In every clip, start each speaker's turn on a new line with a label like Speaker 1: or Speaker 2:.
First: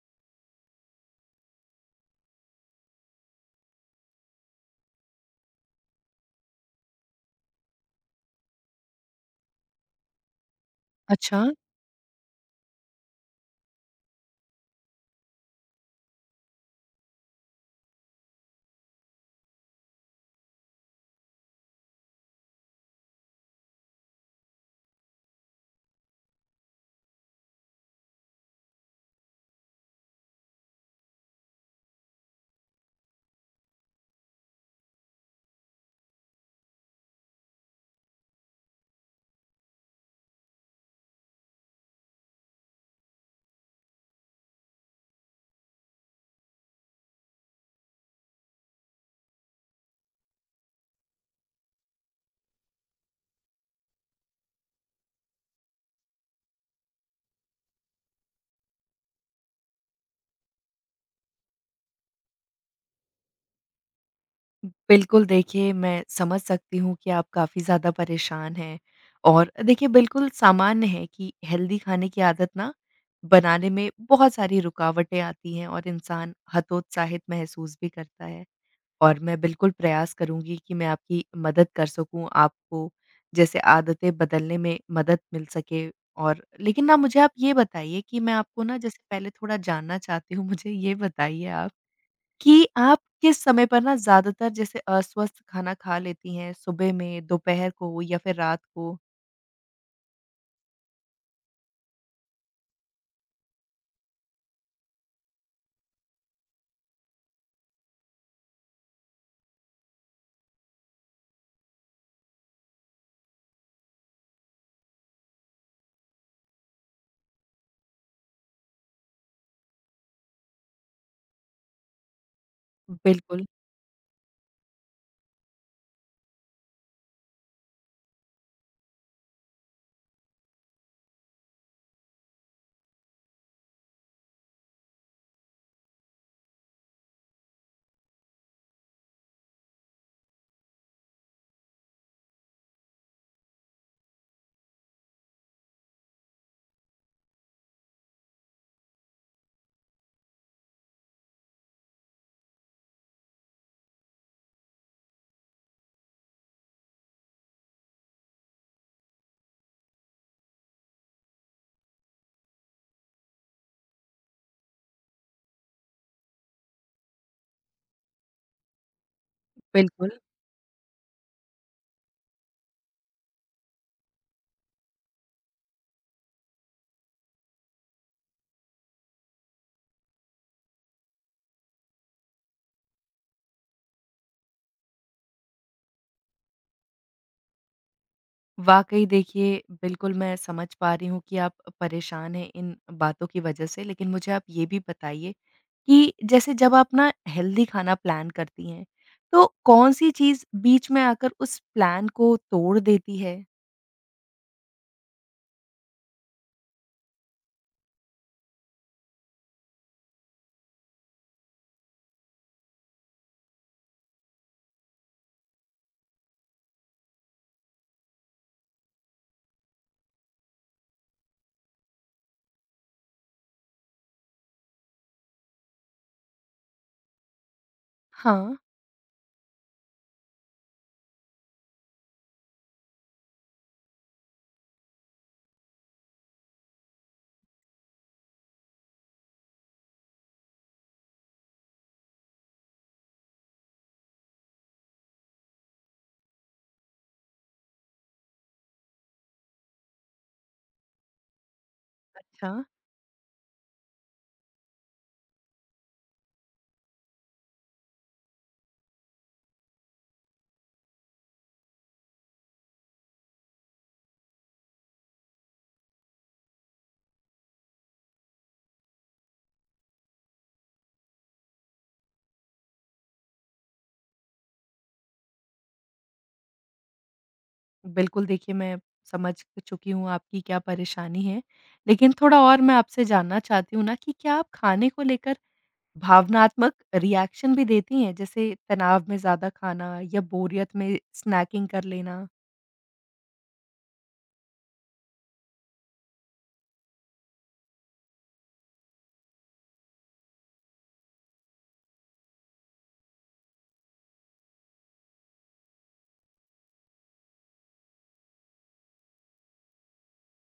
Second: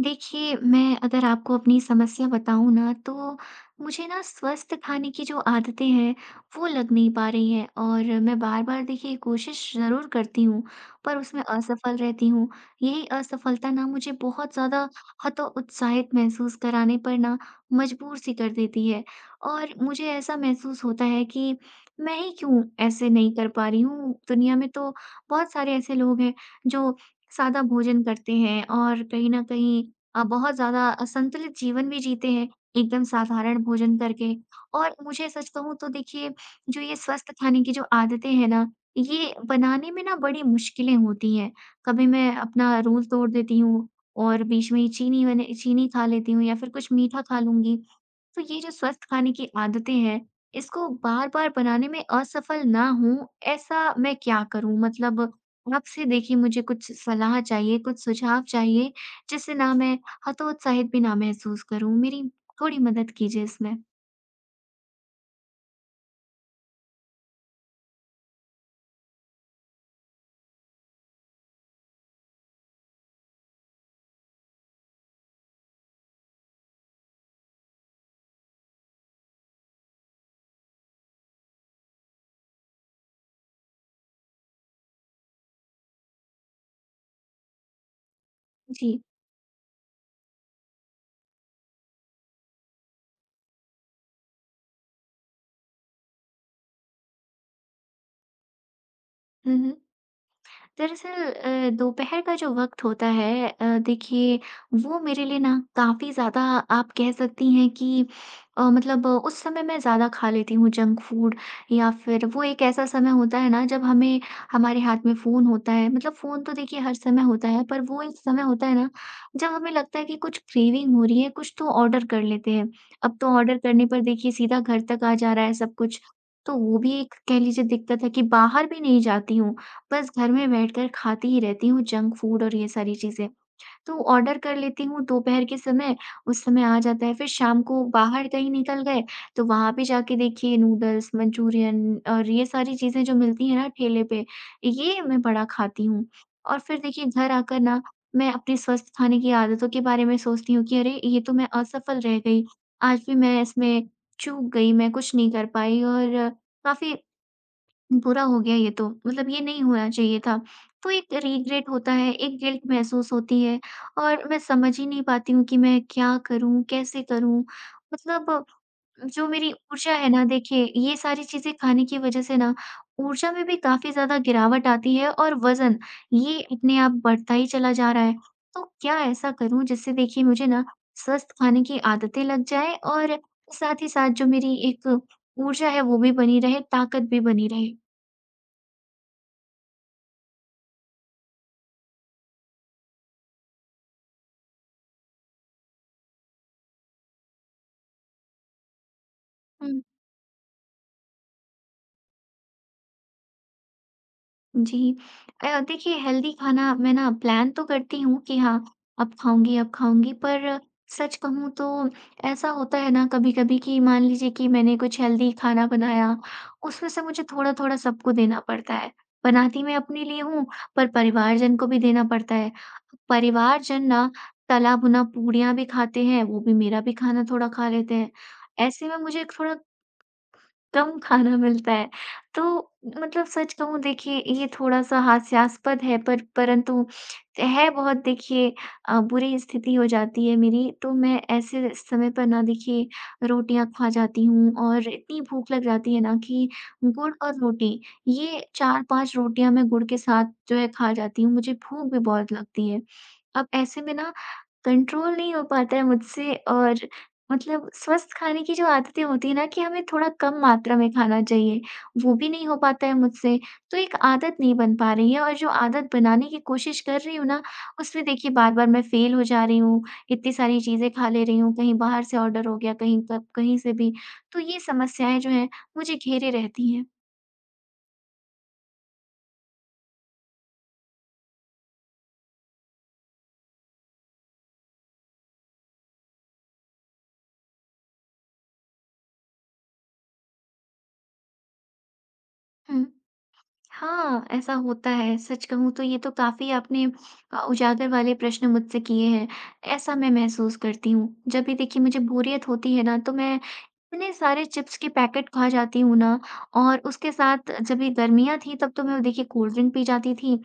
Speaker 1: देखिए, मैं अगर आपको अपनी समस्या बताऊँ ना, तो मुझे ना स्वस्थ खाने की जो आदतें हैं, वो लग नहीं पा रही हैं और मैं बार-बार देखिए कोशिश ज़रूर करती हूँ, पर उसमें
Speaker 2: अच्छा।
Speaker 1: असफल रहती हूँ। यही असफलता ना मुझे बहुत ज़्यादा हतोत्साहित महसूस कराने पर ना मजबूर सी कर देती है और मुझे ऐसा महसूस होता है कि मैं ही क्यों ऐसे नहीं कर पा रही हूँ। दुनिया में तो बहुत सारे ऐसे लोग हैं, जो सादा भोजन करते हैं और कहीं न कहीं बहुत ज़्यादा संतुलित जीवन भी जीते हैं, एकदम साधारण भोजन करके। और मुझे सच कहूँ तो देखिए, जो ये स्वस्थ खाने की जो आदतें हैं ना, ये बनाने में ना बड़ी मुश्किलें होती हैं। कभी मैं अपना रूल तोड़ देती हूँ और बीच में ही चीनी मैंने चीनी खा लेती हूँ या फिर कुछ मीठा खा लूँगी। तो ये जो स्वस्थ खाने की आदतें हैं, इसको बार-बार बनाने में असफल ना हूँ, ऐसा मैं क्या करूँ? मतलब आपसे देखिए मुझे कुछ सलाह चाहिए, कुछ सुझाव चाहिए, जिससे ना मैं हतोत्साहित भी ना महसूस करूँ। मेरी थोड़ी मदद कीजिए इसमें।
Speaker 2: बिल्कुल, देखिए मैं समझ सकती हूँ कि आप काफ़ी ज़्यादा परेशान हैं और देखिए बिल्कुल सामान्य है कि हेल्दी खाने की आदत ना बनाने में बहुत सारी रुकावटें आती हैं और इंसान हतोत्साहित महसूस भी करता है। और मैं बिल्कुल प्रयास करूँगी कि मैं आपकी मदद कर सकूँ, आपको जैसे आदतें बदलने में मदद मिल सके और लेकिन ना मुझे आप ये बताइए कि मैं आपको ना जैसे
Speaker 1: जी।
Speaker 2: पहले थोड़ा जानना चाहती हूँ, मुझे ये बताइए आप कि आप किस समय पर ना ज़्यादातर जैसे अस्वस्थ खाना खा लेती हैं, सुबह में, दोपहर को या फिर रात को?
Speaker 1: हुँ, हुँ। दरअसल दोपहर का जो वक़्त होता है देखिए वो मेरे लिए ना काफ़ी ज़्यादा आप कह सकती हैं कि मतलब उस समय मैं ज़्यादा खा लेती हूँ जंक फूड या फिर वो एक ऐसा समय होता है ना जब हमें हमारे हाथ में फ़ोन होता है मतलब फ़ोन तो देखिए हर समय होता है पर वो एक समय होता है ना जब हमें लगता है कि कुछ क्रेविंग हो रही है कुछ तो ऑर्डर कर लेते हैं। अब तो
Speaker 2: बिल्कुल,
Speaker 1: ऑर्डर करने पर देखिए सीधा घर तक आ जा रहा है सब कुछ। तो वो भी एक कह लीजिए दिक्कत है कि बाहर भी नहीं जाती हूँ। बस घर में बैठकर खाती ही रहती हूँ जंक फूड और ये सारी चीज़ें। तो ऑर्डर कर लेती हूँ दोपहर के समय, उस समय आ जाता है। फिर शाम को बाहर कहीं निकल गए, तो वहाँ पे जाके देखिए नूडल्स, मंचूरियन और ये सारी चीज़ें जो मिलती हैं ना ठेले पे, ये मैं बड़ा खाती हूँ। और फिर देखिए घर आकर ना मैं अपने स्वस्थ खाने की आदतों के बारे में सोचती हूँ कि अरे! ये तो मैं असफल रह गई। आज भी मैं इसमें चूक गई, मैं कुछ नहीं कर पाई और काफ़ी बुरा हो गया ये तो, मतलब ये नहीं होना चाहिए था। तो एक रिग्रेट होता है, एक गिल्ट महसूस होती है और मैं समझ ही नहीं पाती हूँ कि मैं क्या करूँ, कैसे करूँ? मतलब जो मेरी ऊर्जा है
Speaker 2: बिल्कुल।
Speaker 1: ना देखिए, ये सारी चीज़ें खाने की वज़ह से ना ऊर्जा में भी काफ़ी ज़्यादा गिरावट आती है और वज़न ये अपने आप बढ़ता ही चला जा रहा है। तो क्या ऐसा करूँ जिससे देखिए मुझे ना स्वस्थ खाने की आदतें लग जाएँ और साथ ही साथ जो मेरी एक ऊर्जा है वो भी बनी रहे, ताकत भी बनी रहे?
Speaker 2: वाक़ई देखिए, बिल्कुल मैं समझ पा रही हूँ कि आप परेशान हैं इन बातों की वजह से। लेकिन मुझे आप ये भी बताइए कि जैसे जब आप ना हेल्दी खाना प्लान करती हैं, तो
Speaker 1: हुँ,
Speaker 2: कौन-सी चीज़ बीच में आकर उस प्लान को तोड़ देती है?
Speaker 1: जी। देखिए हेल्दी खाना मैं ना प्लान तो करती हूँ कि हाँ, अब खाऊँगी पर सच कहूँ तो ऐसा होता है ना कभी-कभी कि मान लीजिए कि मैंने कुछ हेल्दी खाना बनाया, उसमें से मुझे थोड़ा-थोड़ा सबको देना पड़ता है। बनाती मैं अपने लिए हूँ, पर परिवारजन को भी देना पड़ता है। परिवारजन ना तला-भुना पूड़ियाँ भी खाते हैं, वो भी मेरा भी खाना थोड़ा खा लेते हैं।
Speaker 2: हाँ।
Speaker 1: ऐसे में मुझे थोड़ा कम खाना मिलता है। तो मतलब सच कहूँ देखिए ये थोड़ा-सा हास्यास्पद है पर परंतु है बहुत देखिए बुरी स्थिति हो जाती है मेरी, तो मैं ऐसे समय पर ना देखिए रोटियाँ खा जाती हूँ और इतनी भूख लग जाती है ना कि गुड़ और रोटी, ये 4-5 रोटियाँ मैं गुड़ के साथ जो है खा जाती हूँ, मुझे भूख भी बहुत
Speaker 2: अच्छा।
Speaker 1: लगती है। अब ऐसे में ना कंट्रोल नहीं हो पाता है मुझसे और मतलब स्वस्थ खाने की जो आदतें होती है ना कि हमें थोड़ा कम मात्रा में खाना चाहिए, वो भी नहीं हो पाता है मुझसे। तो एक आदत नहीं बन पा रही है और जो आदत बनाने की कोशिश कर रही हूँ ना, उसमें देखिए बार-बार मैं फ़ेल हो जा रही हूँ। इतनी सारी चीज़ें खा ले रही हूँ, कहीं बाहर से ऑर्डर हो गया, कहीं कब कहीं से भी। तो ये समस्याएँ जो हैं, मुझे घेरे रहती हैं।
Speaker 2: बिल्कुल, देखिए मैं समझ चुकी हूँ आपकी क्या परेशानी है। लेकिन थोड़ा और मैं आपसे जानना चाहती हूँ ना कि क्या आप खाने को लेकर भावनात्मक रिएक्शन भी देती हैं? जैसे तनाव में ज़्यादा खाना या बोरियत में स्नैकिंग कर लेना?
Speaker 1: हुँ। हाँ, ऐसा होता है। सच कहूँ तो ये तो काफ़ी आपने उजागर वाले प्रश्न मुझसे किए हैं। ऐसा मैं महसूस करती हूँ। जब भी देखिए मुझे बोरियत होती है ना, तो मैं इतने सारे चिप्स के पैकेट खा जाती हूँ ना और उसके साथ जब ये गर्मियाँ थी तब तो मैं देखिए कोल्ड ड्रिंक पी जाती थी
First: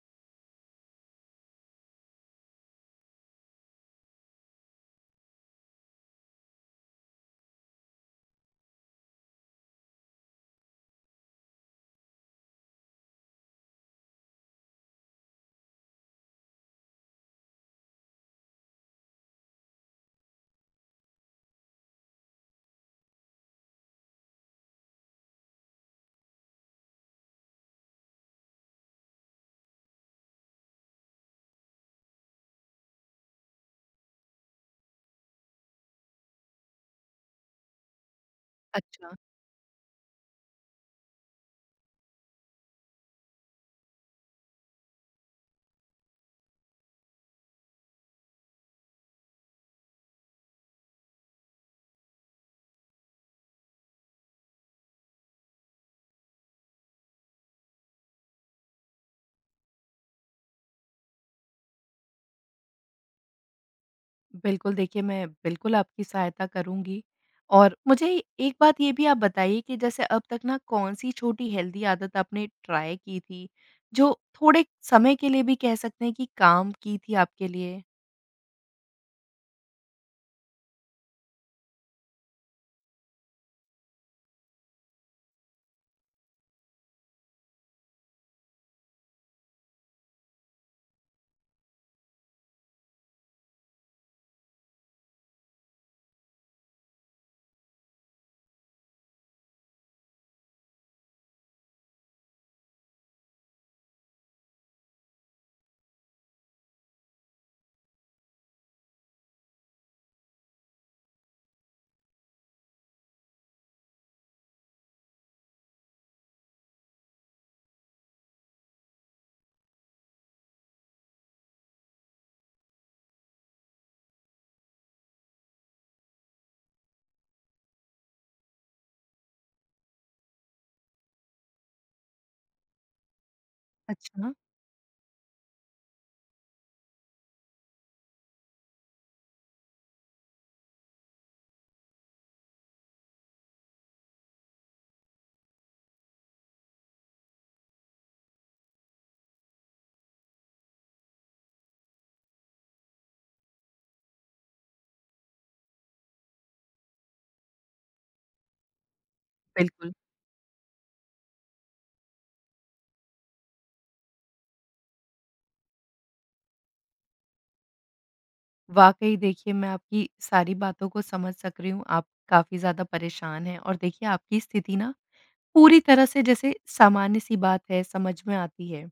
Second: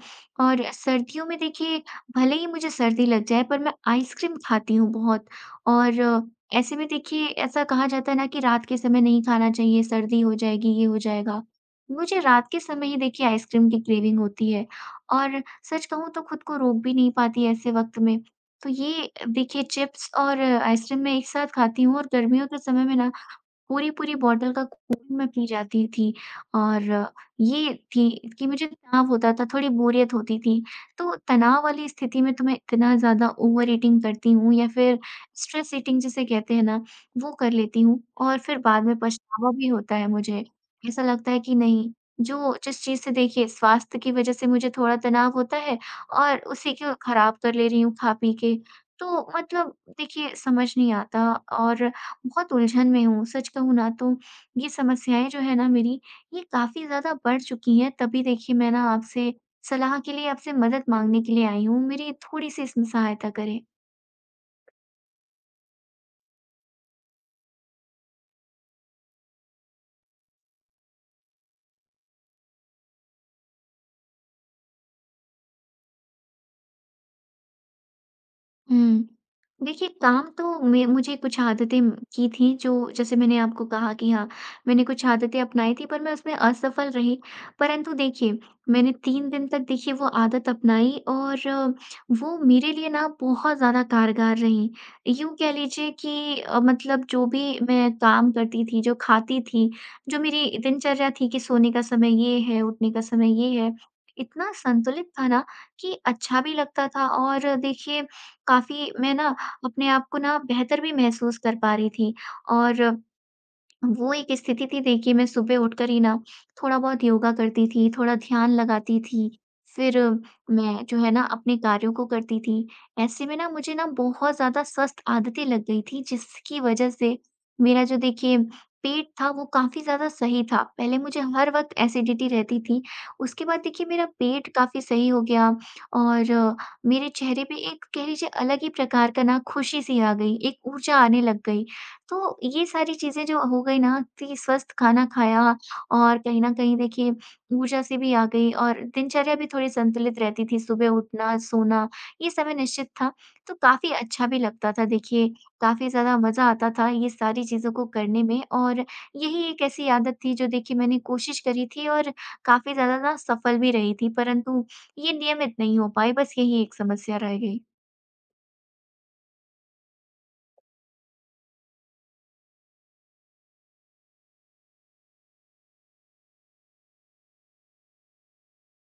Speaker 1: और सर्दियों में देखिए भले ही मुझे सर्दी लग जाए पर मैं आइसक्रीम खाती हूँ बहुत और ऐसे में देखिए ऐसा कहा जाता है ना कि रात के समय नहीं खाना चाहिए सर्दी हो जाएगी ये हो जाएगा मुझे रात के समय ही देखिए आइसक्रीम की क्रेविंग होती है और सच कहूँ तो खुद को रोक भी नहीं पाती ऐसे वक्त में तो ये देखिए चिप्स और आइसक्रीम मैं एक साथ खाती हूँ और गर्मियों के समय में ना पूरी-पूरी बॉटल का खून मैं पी जाती थी और ये थी कि मुझे तनाव होता था, थोड़ी बोरियत होती थी। तो तनाव वाली स्थिति में तो मैं इतना ज़्यादा ओवर ईटिंग करती हूँ या फिर स्ट्रेस ईटिंग जिसे कहते हैं ना, वो कर लेती हूँ और फिर बाद में
Speaker 2: अच्छा।
Speaker 1: पछतावा भी होता है मुझे। ऐसा लगता है कि नहीं, जो जिस चीज़ से देखिए स्वास्थ्य की वजह से मुझे थोड़ा तनाव होता है और उसी को खराब कर ले रही हूँ खा-पी के। तो मतलब देखिए समझ नहीं आता और बहुत उलझन में हूँ। सच कहूँ ना तो ये समस्याएँ जो है ना मेरी, ये काफ़ी ज़्यादा बढ़ चुकी हैं। तभी देखिए मैं ना आपसे सलाह के लिए, आपसे मदद माँगने के लिए आई हूँ। मेरी थोड़ी-सी इसमें सहायता करें।
Speaker 2: बिल्कुल, देखिए मैं बिल्कुल आपकी सहायता करूँगी। और मुझे एक बात ये भी आप बताइए कि जैसे अब तक ना कौन-सी छोटी हेल्दी आदत आपने ट्राई की थी, जो थोड़े समय के लिए भी कह सकते हैं कि काम की थी आपके लिए?
Speaker 1: हुँ। देखिए काम तो मैं मुझे कुछ आदतें की थी जो जैसे मैंने आपको कहा कि हाँ, मैंने कुछ आदतें अपनाई थी पर मैं उसमें असफल रही। परंतु देखिए मैंने 3 दिन तक देखिए वो आदत अपनाई और वो मेरे लिए ना बहुत ज़्यादा कारगर रही। यूँ कह लीजिए कि मतलब जो भी मैं काम करती थी, जो खाती थी, जो मेरी दिनचर्या थी कि सोने का समय ये है, उठने का समय ये है, इतना संतुलित था ना कि अच्छा भी लगता था और देखिए काफ़ी मैं ना अपने आप को ना बेहतर भी महसूस कर पा रही थी और वो एक स्थिति थी देखिए मैं सुबह उठकर ही ना थोड़ा बहुत योगा करती थी, थोड़ा ध्यान लगाती थी, फिर मैं जो है ना अपने कार्यों को करती थी। ऐसे में ना मुझे ना बहुत ज़्यादा स्वस्थ आदतें लग गई थी जिसकी वजह से मेरा जो देखिए पेट था वो काफ़ी ज़्यादा सही था। पहले मुझे हर वक़्त एसिडिटी रहती थी, उसके बाद देखिए मेरा
Speaker 2: अच्छा।
Speaker 1: पेट काफ़ी सही हो गया और मेरे चेहरे पे एक कह लीजिए अलग ही प्रकार का ना खुशी सी आ गई, एक ऊर्जा आने लग गई। तो ये सारी चीज़ें जो हो गई ना कि स्वस्थ खाना खाया और कहीं न कहीं देखिए ऊर्जा से भी आ गई और दिनचर्या भी थोड़ी संतुलित रहती थी, सुबह उठना, सोना ये समय निश्चित था, तो काफ़ी अच्छा भी लगता था देखिए, काफ़ी ज़्यादा मज़ा आता था ये सारी चीज़ों को करने में और यही एक ऐसी
Speaker 2: बिल्कुल,
Speaker 1: आदत थी जो देखिए मैंने कोशिश करी थी और काफ़ी ज़्यादा ना सफल भी रही थी, परंतु ये नियमित नहीं हो पाई, बस यही एक समस्या रह गई।
Speaker 2: वाक़ई देखिए मैं आपकी सारी बातों को समझ सक रही हूँ, आप काफ़ी ज़्यादा परेशान हैं और देखिए आपकी स्थिति ना पूरी तरह से जैसे सामान्य-सी बात है, समझ में आती है।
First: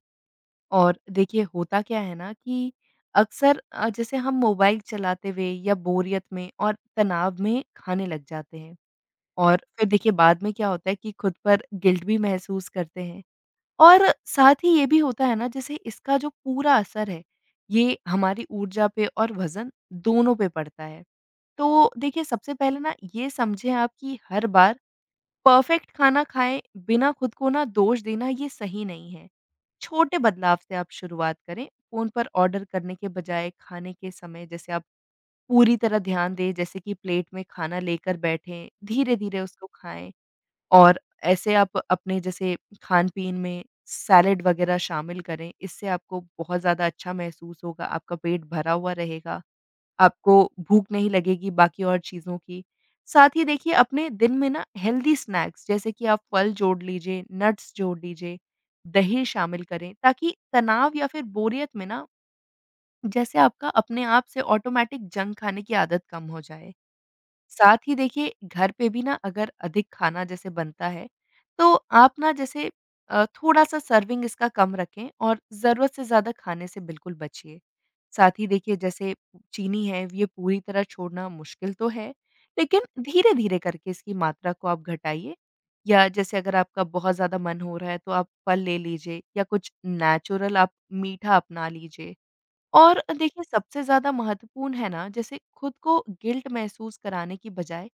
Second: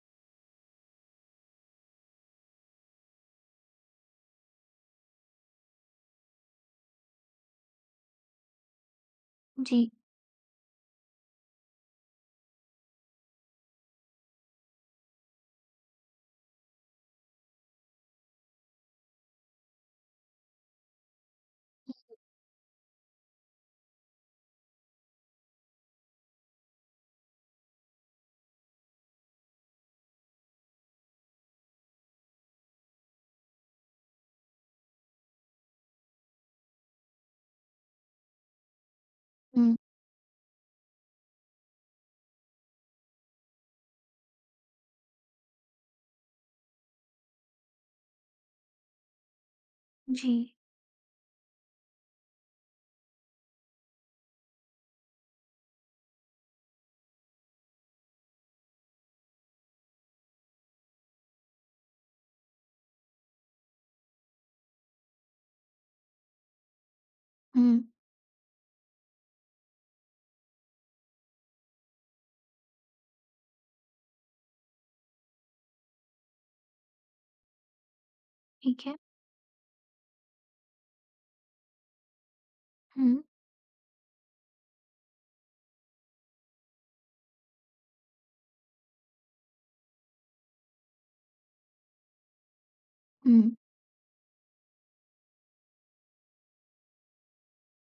Speaker 2: और देखिए होता क्या है ना कि अक्सर जैसे हम मोबाइल चलाते हुए या बोरियत में और तनाव में खाने लग जाते हैं और फिर
Speaker 1: जी।
Speaker 2: देखिए बाद में क्या होता है कि खुद पर गिल्ट भी महसूस करते हैं और साथ ही ये भी होता है ना जैसे इसका जो पूरा असर है, ये हमारी ऊर्जा पे और वज़न दोनों पे पड़ता है। तो देखिए सबसे पहले ना ये समझें आप कि हर बार परफेक्ट खाना खाएँ बिना खुद को ना दोष देना, ये सही नहीं है। छोटे बदलाव से आप शुरुआत करें, फ़ोन पर ऑर्डर करने के बजाय खाने के समय जैसे आप पूरी तरह ध्यान दें, जैसे कि प्लेट में खाना लेकर बैठें, धीरे-धीरे उसको
Speaker 1: हुँ।
Speaker 2: खाएँ। और ऐसे आप अपने जैसे खान-पीन में सैलेड वगैरह शामिल करें, इससे आपको बहुत ज़्यादा अच्छा महसूस होगा, आपका पेट भरा हुआ रहेगा,
Speaker 1: जी।
Speaker 2: आपको भूख नहीं लगेगी बाकी और चीज़ों की। साथ ही देखिए अपने दिन में ना हेल्दी स्नैक्स जैसे कि आप फल जोड़ लीजिए, नट्स जोड़ लीजिए, दही शामिल करें, ताकि तनाव या फिर बोरियत में ना जैसे आपका अपने आप से ऑटोमैटिक जंक खाने की आदत कम हो जाए। साथ
Speaker 1: हुँ,
Speaker 2: ही देखिए घर पे भी ना अगर अधिक खाना जैसे बनता है, तो आप ना जैसे थोड़ा-सा सर्विंग इसका कम रखें और ज़रूरत से ज़्यादा खाने से बिल्कुल बचिए। साथ ही देखिए
Speaker 1: ठीक है।
Speaker 2: जैसे चीनी है, ये पूरी तरह छोड़ना मुश्किल तो है, लेकिन
Speaker 1: हुँ,
Speaker 2: धीरे-धीरे करके इसकी मात्रा को आप घटाइए या जैसे अगर आपका बहुत ज़्यादा मन हो रहा है तो आप फल ले लीजिए या कुछ नेचुरल आप मीठा अपना लीजिए। और
Speaker 1: हुँ।
Speaker 2: देखिए सबसे ज़्यादा महत्वपूर्ण है ना, जैसे खुद को गिल्ट महसूस कराने की बजाय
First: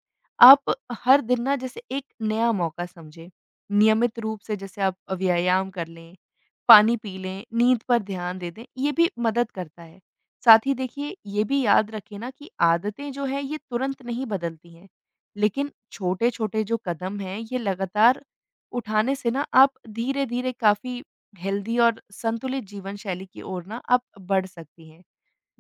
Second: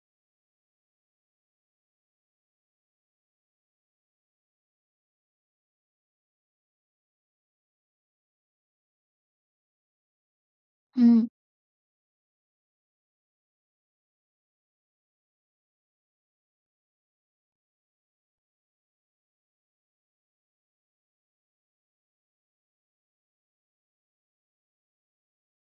Speaker 2: आप हर दिन ना जैसे एक नया मौका समझें। नियमित रूप से जैसे आप व्यायाम कर लें, पानी पी लें, नींद पर ध्यान दे दें, ये भी मदद करता है। साथ ही देखिए
Speaker 1: हुँ,
Speaker 2: ये भी याद रखें ना कि आदतें जो हैं ये तुरंत नहीं बदलती हैं। लेकिन छोटे-छोटे जो कदम हैं ये लगातार उठाने से ना आप धीरे-धीरे काफ़ी हेल्दी और संतुलित जीवन शैली की ओर ना आप बढ़ सकती हैं।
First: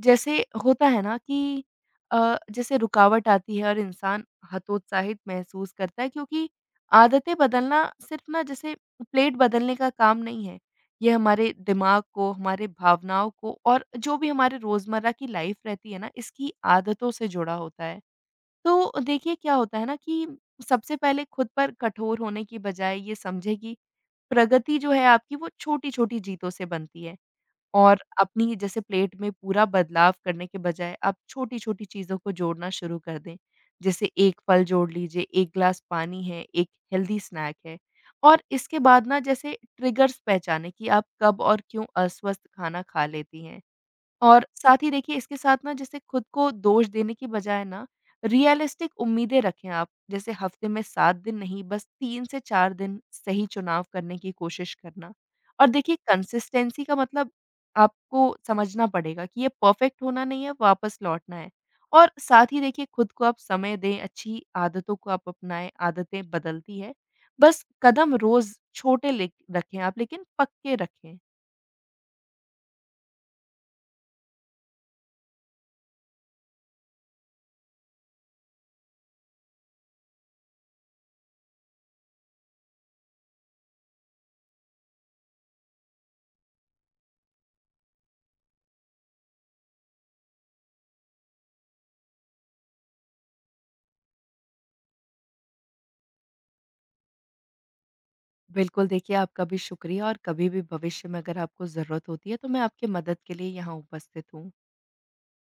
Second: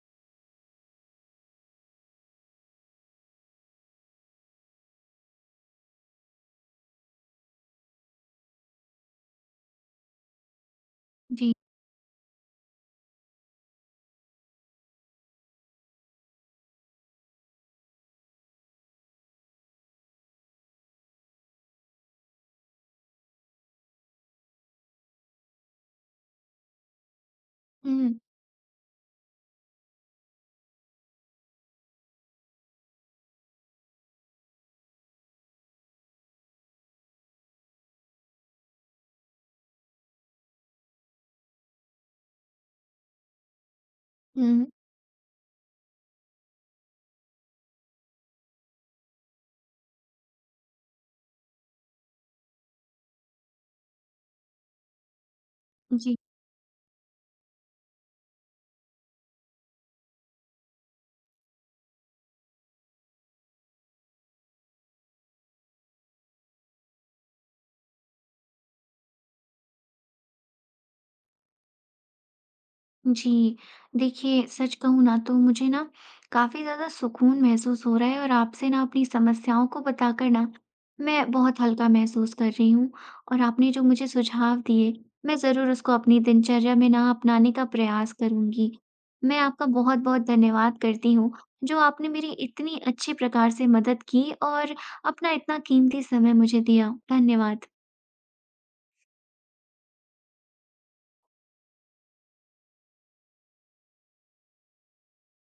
Speaker 2: जैसे होता है ना कि जैसे रुकावट आती है और इंसान हतोत्साहित महसूस करता है, क्योंकि आदतें बदलना सिर्फ ना जैसे प्लेट बदलने का काम नहीं है। ये
Speaker 1: जी।
Speaker 2: हमारे दिमाग को, हमारे भावनाओं को और जो भी हमारे रोज़मर्रा की लाइफ रहती है ना इसकी आदतों से जुड़ा होता है। तो देखिए क्या होता है ना कि सबसे पहले खुद पर कठोर होने की बजाय ये समझें कि प्रगति जो है आपकी, वो छोटी-छोटी जीतों से बनती है और
Speaker 1: हुँ,
Speaker 2: अपनी जैसे प्लेट में पूरा बदलाव करने के बजाय आप छोटी-छोटी चीज़ों को जोड़ना शुरू कर दें। जैसे एक फल जोड़ लीजिए, एक ग्लास पानी है, एक हेल्दी स्नैक है और इसके बाद ना जैसे ट्रिगर्स पहचानें कि आप कब और क्यों अस्वस्थ खाना खा लेती हैं। और
Speaker 1: हुँ,
Speaker 2: साथ ही देखिए इसके साथ ना जैसे खुद को दोष देने की बजाय ना रियलिस्टिक उम्मीदें रखें आप। जैसे हफ्ते में 7 दिन नहीं, बस 3 से 4 दिन सही चुनाव करने की कोशिश करना। और देखिए
Speaker 1: जी,
Speaker 2: कंसिस्टेंसी का मतलब आपको समझना पड़ेगा कि ये परफेक्ट होना नहीं है, वापस लौटना है। और साथ ही देखिए खुद को आप समय दें, अच्छी आदतों को आप अपनाएँ, आदतें बदलती हैं। बस कदम रोज़ छोटे ले रखें आप, लेकिन पक्के रखें।
Speaker 1: जी। देखिए, सच कहूँ ना तो मुझे ना काफ़ी ज़्यादा सुकून महसूस हो रहा है और आपसे ना अपनी समस्याओं को बताकर ना मैं बहुत हल्का महसूस कर रही हूँ। और आपने जो मुझे सुझाव दिए, मैं ज़रूर उसको अपनी दिनचर्या में ना अपनाने का प्रयास करूँगी। मैं आपका बहुत-बहुत धन्यवाद करती हूँ, जो आपने मेरी इतनी अच्छी प्रकार से मदद की और अपना इतना कीमती समय मुझे दिया। धन्यवाद।
Speaker 2: बिल्कुल, देखिए आपका भी शुक्रिया और कभी भी भविष्य में अगर आपको ज़रूरत होती है तो मैं आपकी मदद के लिए यहाँ उपस्थित हूँ।